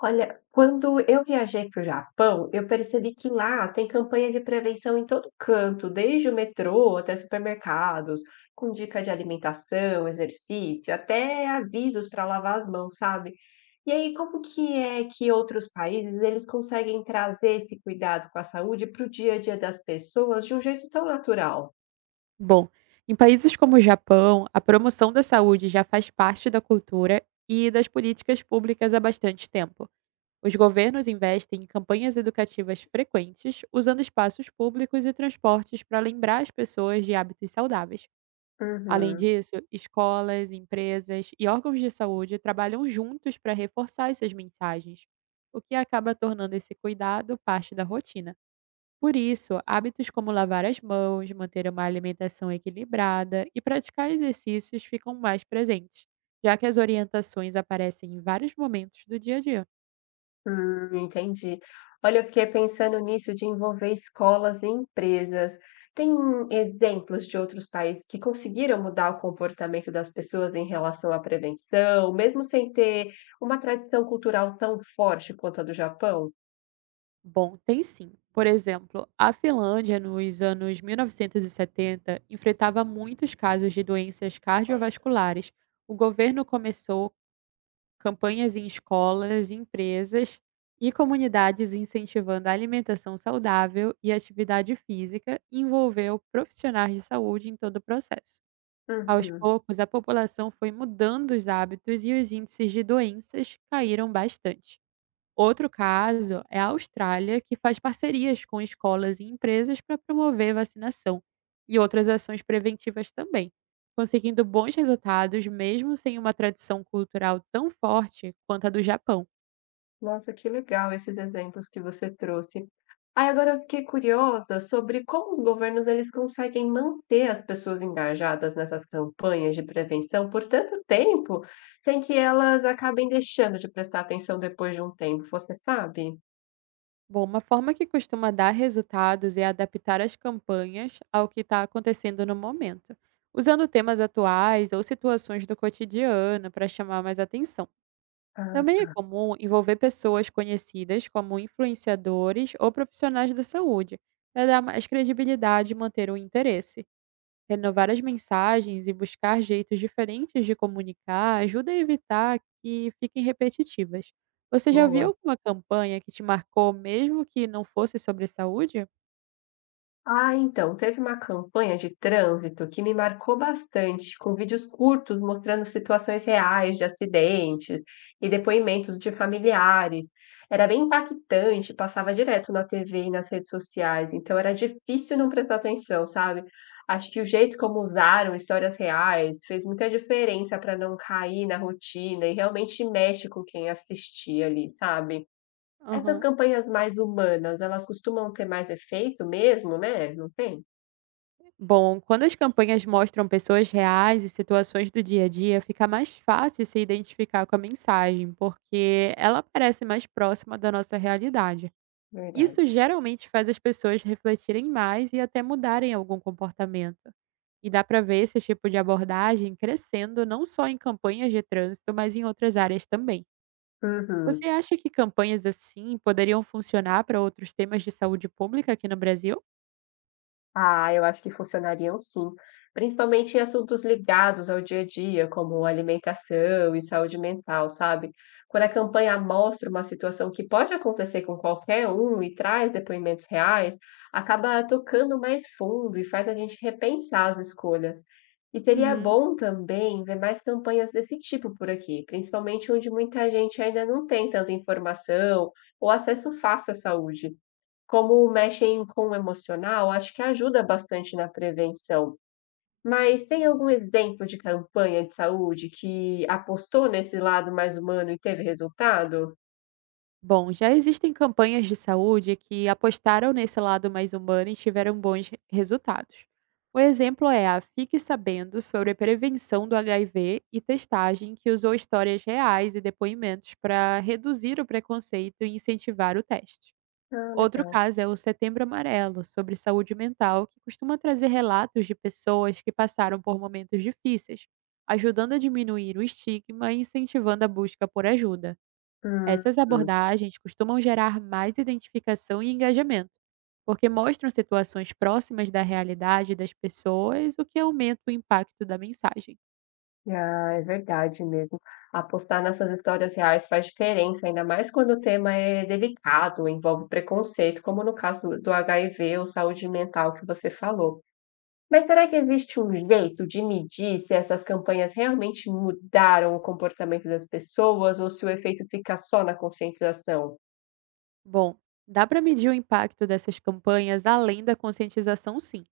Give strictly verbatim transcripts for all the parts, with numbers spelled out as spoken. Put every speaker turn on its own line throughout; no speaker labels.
Olha, quando eu viajei para o Japão, eu percebi que lá tem campanha de prevenção em todo canto, desde o metrô até supermercados, com dica de alimentação, exercício, até avisos para lavar as mãos, sabe? E aí, como que é que outros países eles conseguem trazer esse cuidado com a saúde para o dia a dia das pessoas de um jeito tão natural?
Bom, em países como o Japão, a promoção da saúde já faz parte da cultura e das políticas públicas há bastante tempo. Os governos investem em campanhas educativas frequentes, usando espaços públicos e transportes para lembrar as pessoas de hábitos saudáveis. Além
Uhum.
disso, escolas, empresas e órgãos de saúde trabalham juntos para reforçar essas mensagens, o que acaba tornando esse cuidado parte da rotina. Por isso, hábitos como lavar as mãos, manter uma alimentação equilibrada e praticar exercícios ficam mais presentes, já que as orientações aparecem em vários momentos do dia a dia.
Hum, entendi. Olha, eu fiquei pensando nisso de envolver escolas e empresas. Tem exemplos de outros países que conseguiram mudar o comportamento das pessoas em relação à prevenção, mesmo sem ter uma tradição cultural tão forte quanto a do Japão?
Bom, tem sim. Por exemplo, a Finlândia, nos anos mil novecentos e setenta, enfrentava muitos casos de doenças cardiovasculares. O governo começou campanhas em escolas, empresas e comunidades incentivando a alimentação saudável e atividade física e envolveu profissionais de saúde em todo o processo. Aos
Uhum.
poucos, a população foi mudando os hábitos e os índices de doenças caíram bastante. Outro caso é a Austrália, que faz parcerias com escolas e empresas para promover vacinação e outras ações preventivas também, conseguindo bons resultados mesmo sem uma tradição cultural tão forte quanto a do Japão.
Nossa, que legal esses exemplos que você trouxe. Aí agora eu fiquei curiosa sobre como os governos eles conseguem manter as pessoas engajadas nessas campanhas de prevenção por tanto tempo, sem que elas acabem deixando de prestar atenção depois de um tempo, você sabe?
Bom, uma forma que costuma dar resultados é adaptar as campanhas ao que está acontecendo no momento, usando temas atuais ou situações do cotidiano para chamar mais atenção. Também
Ah,
é comum envolver pessoas conhecidas como influenciadores ou profissionais da saúde, para dar mais credibilidade e manter o interesse. Renovar as mensagens e buscar jeitos diferentes de comunicar ajuda a evitar que fiquem repetitivas. Você já viu
boa.
alguma campanha que te marcou mesmo que não fosse sobre saúde?
Ah, então, teve uma campanha de trânsito que me marcou bastante, com vídeos curtos mostrando situações reais de acidentes e depoimentos de familiares. Era bem impactante, passava direto na T V e nas redes sociais, então era difícil não prestar atenção, sabe? Acho que o jeito como usaram histórias reais fez muita diferença para não cair na rotina e realmente mexe com quem assistia ali, sabe? Essas
Aham.
campanhas mais humanas, elas costumam ter mais efeito mesmo, né, não tem?
Bom, quando as campanhas mostram pessoas reais e situações do dia a dia, fica mais fácil se identificar com a mensagem, porque ela parece mais próxima da nossa realidade.
Verdade.
Isso geralmente faz as pessoas refletirem mais e até mudarem algum comportamento. E dá para ver esse tipo de abordagem crescendo não só em campanhas de trânsito, mas em outras áreas também. Você
Uhum.
acha que campanhas assim poderiam funcionar para outros temas de saúde pública aqui no Brasil?
Ah, eu acho que funcionariam sim, principalmente em assuntos ligados ao dia a dia, como alimentação e saúde mental, sabe? Quando a campanha mostra uma situação que pode acontecer com qualquer um e traz depoimentos reais, acaba tocando mais fundo e faz a gente repensar as escolhas. E seria
Uhum.
bom também ver mais campanhas desse tipo por aqui, principalmente onde muita gente ainda não tem tanta informação ou acesso fácil à saúde. Como mexem com o emocional, acho que ajuda bastante na prevenção. Mas tem algum exemplo de campanha de saúde que apostou nesse lado mais humano e teve resultado?
Bom, já existem campanhas de saúde que apostaram nesse lado mais humano e tiveram bons re- resultados. O exemplo é a Fique Sabendo sobre a prevenção do agá i vê e testagem, que usou histórias reais e depoimentos para reduzir o preconceito e incentivar o teste.
Ah,
Outro
legal.
caso é o Setembro Amarelo, sobre saúde mental, que costuma trazer relatos de pessoas que passaram por momentos difíceis, ajudando a diminuir o estigma e incentivando a busca por ajuda.
Hum,
Essas abordagens costumam gerar mais identificação e engajamento, porque mostram situações próximas da realidade das pessoas, o que aumenta o impacto da mensagem.
ah, é verdade mesmo. Apostar nessas histórias reais faz diferença, ainda mais quando o tema é delicado, envolve preconceito, como no caso do H I V ou saúde mental que você falou. Mas será que existe um jeito de medir se essas campanhas realmente mudaram o comportamento das pessoas ou se o efeito fica só na conscientização?
Bom, dá para medir o impacto dessas campanhas além da conscientização, sim.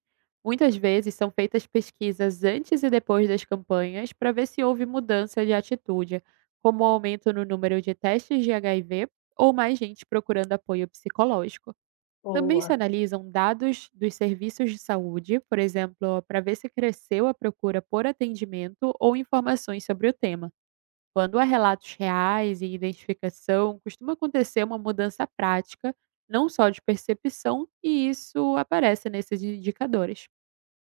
Muitas vezes são feitas pesquisas antes e depois das campanhas para ver se houve mudança de atitude, como o aumento no número de testes de agá i vê ou mais gente procurando apoio psicológico. Também se
Boa.
analisam dados dos serviços de saúde, por exemplo, para ver se cresceu a procura por atendimento ou informações sobre o tema. Quando há relatos reais e identificação, costuma acontecer uma mudança prática, não só de percepção, e isso aparece nesses indicadores.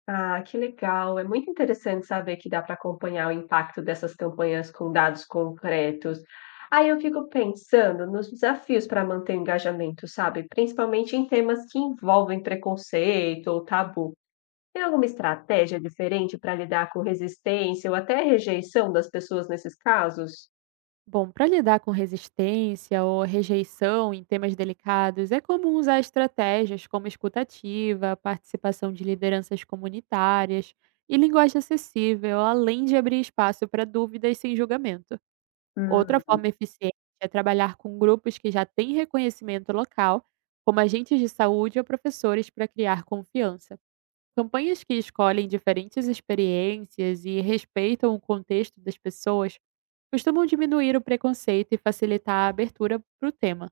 Ah, que legal. É muito interessante saber que dá para acompanhar o impacto dessas campanhas com dados concretos. Aí eu fico pensando nos desafios para manter o engajamento, sabe? Principalmente em temas que envolvem preconceito ou tabu. Tem alguma estratégia diferente para lidar com resistência ou até rejeição das pessoas nesses casos?
Bom, para lidar com resistência ou rejeição em temas delicados, é comum usar estratégias como escutativa, participação de lideranças comunitárias e linguagem acessível, além de abrir espaço para dúvidas sem julgamento. Outra
Hum,
forma eficiente é trabalhar com grupos que já têm reconhecimento local, como agentes de saúde ou professores, para criar confiança. Campanhas que escolhem diferentes experiências e respeitam o contexto das pessoas costumam diminuir o preconceito e facilitar a abertura para o tema.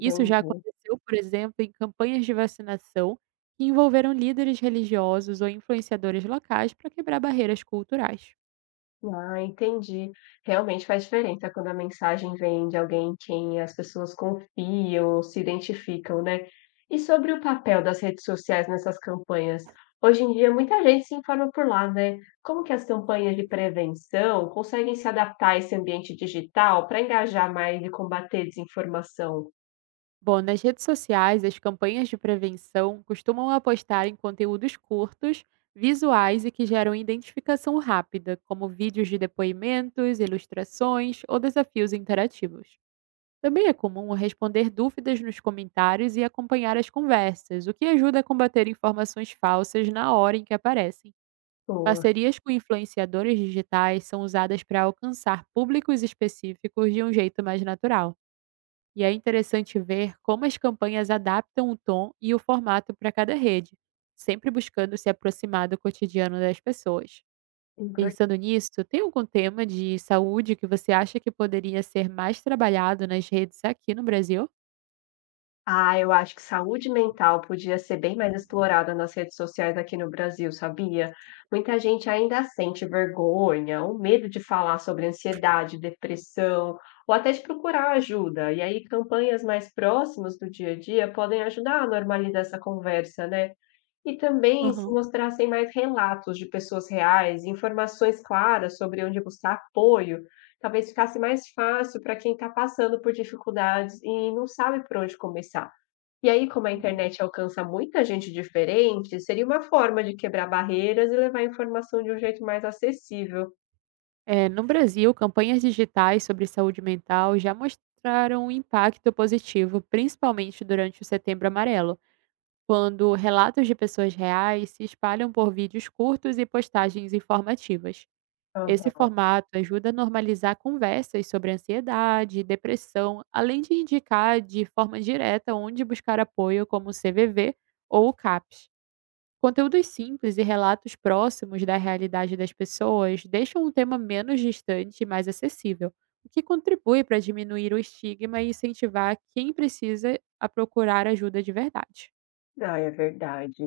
Isso já aconteceu, por exemplo, em campanhas de vacinação que envolveram líderes religiosos ou influenciadores locais para quebrar barreiras culturais.
Ah, entendi. Realmente faz diferença quando a mensagem vem de alguém em quem as pessoas confiam se identificam, né. E sobre o papel das redes sociais nessas campanhas? Hoje em dia muita gente se informa por lá, né. Como que as campanhas de prevenção conseguem se adaptar a esse ambiente digital para engajar mais e combater desinformação?
Bom, nas redes sociais, as campanhas de prevenção costumam apostar em conteúdos curtos, visuais e que geram identificação rápida, como vídeos de depoimentos, ilustrações ou desafios interativos. Também é comum responder dúvidas nos comentários e acompanhar as conversas, o que ajuda a combater informações falsas na hora em que aparecem.
Boa.
Parcerias com influenciadores digitais são usadas para alcançar públicos específicos de um jeito mais natural. E é interessante ver como as campanhas adaptam o tom e o formato para cada rede, sempre buscando se aproximar do cotidiano das pessoas.
Importante.
Pensando nisso, tem algum tema de saúde que você acha que poderia ser mais trabalhado nas redes aqui no Brasil?
Ah, eu acho que saúde mental podia ser bem mais explorada nas redes sociais aqui no Brasil, sabia? Muita gente ainda sente vergonha ou medo de falar sobre ansiedade, depressão, ou até de procurar ajuda. E aí, campanhas mais próximas do dia a dia podem ajudar a normalizar essa conversa, né? E também se
Aham.
mostrassem mais relatos de pessoas reais, informações claras sobre onde buscar apoio, talvez ficasse mais fácil para quem está passando por dificuldades e não sabe por onde começar. E aí, como a
Uhum.
internet alcança muita gente diferente, seria uma forma de quebrar barreiras e levar a informação de um jeito mais acessível.
É, no Brasil, campanhas digitais sobre saúde mental já mostraram um impacto positivo, principalmente durante o Setembro Amarelo, quando relatos de pessoas reais se espalham por vídeos curtos e postagens informativas. Esse
Aham.
formato ajuda a normalizar conversas sobre ansiedade depressão, além de indicar de forma direta onde buscar apoio, como o cê vê vê ou o CAPS. Conteúdos simples e relatos próximos da realidade das pessoas deixam o tema menos distante e mais acessível, o que contribui para diminuir o estigma e incentivar quem precisa a procurar ajuda de verdade.
Ah, é verdade.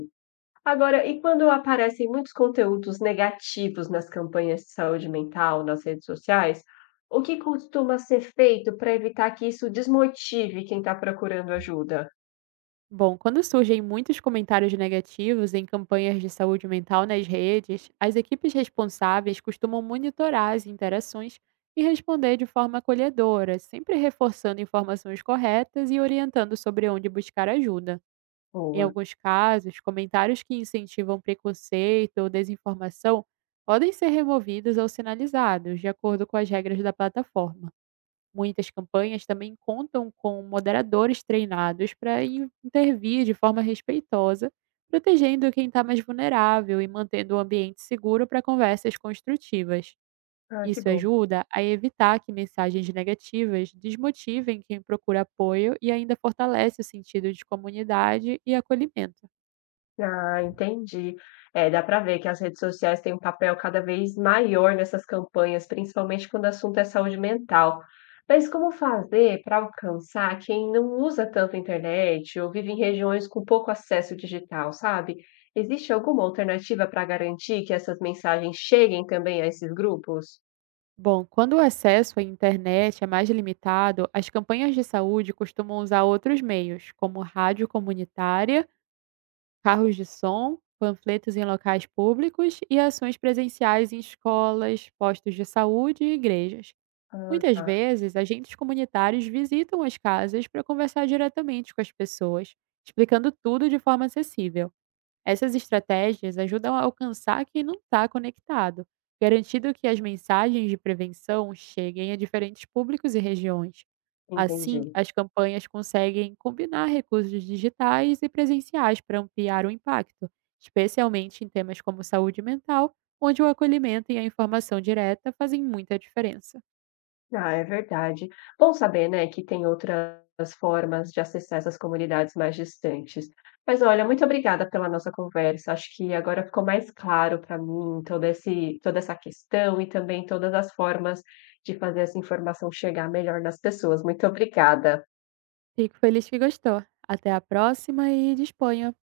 Agora, e quando aparecem muitos conteúdos negativos nas campanhas de saúde mental, nas redes sociais, o que costuma ser feito para evitar que isso desmotive quem está procurando ajuda?
Bom, quando surgem muitos comentários negativos em campanhas de saúde mental nas redes, as equipes responsáveis costumam monitorar as interações e responder de forma acolhedora, sempre reforçando informações corretas e orientando sobre onde buscar ajuda. Em
Boa.
alguns casos, comentários que incentivam preconceito ou desinformação podem ser removidos ou sinalizados, de acordo com as regras da plataforma. Muitas campanhas também contam com moderadores treinados para intervir de forma respeitosa, protegendo quem está mais vulnerável e mantendo o ambiente seguro para conversas construtivas.
Ah, que
Isso
bom.
ajuda a evitar que mensagens negativas desmotivem quem procura apoio e ainda fortalece o sentido de comunidade e acolhimento.
Ah, entendi. É, dá para ver que as redes sociais têm um papel cada vez maior nessas campanhas, principalmente quando o assunto é saúde mental. Mas como fazer para alcançar quem não usa tanto a internet ou vive em regiões com pouco acesso digital, sabe? Existe alguma alternativa para garantir que essas mensagens cheguem também a esses grupos?
Bom, quando o acesso à internet é mais limitado, as campanhas de saúde costumam usar outros meios, como rádio comunitária carros de som, panfletos em locais públicos e ações presenciais em escolas, postos de saúde e igrejas.
Ah,
Muitas
tá,
vezes, agentes comunitários visitam as casas para conversar diretamente com as pessoas, explicando tudo de forma acessível. Essas estratégias ajudam a alcançar quem não está conectado, garantindo que as mensagens de prevenção cheguem a diferentes públicos e regiões. Assim,
entendi.
as campanhas conseguem combinar recursos digitais e presenciais para ampliar o impacto, especialmente em temas como saúde mental, onde o acolhimento e a informação direta fazem muita diferença.
Ah, é verdade. Bom saber, né, que tem outras formas de acessar essas comunidades mais distantes. Mas olha, muito obrigada pela nossa conversa. Acho que agora ficou mais claro para mim todo esse, toda essa questão e também todas as formas de fazer essa informação chegar melhor nas pessoas. Muito obrigada.
Fico feliz que gostou. Até a próxima e disponha.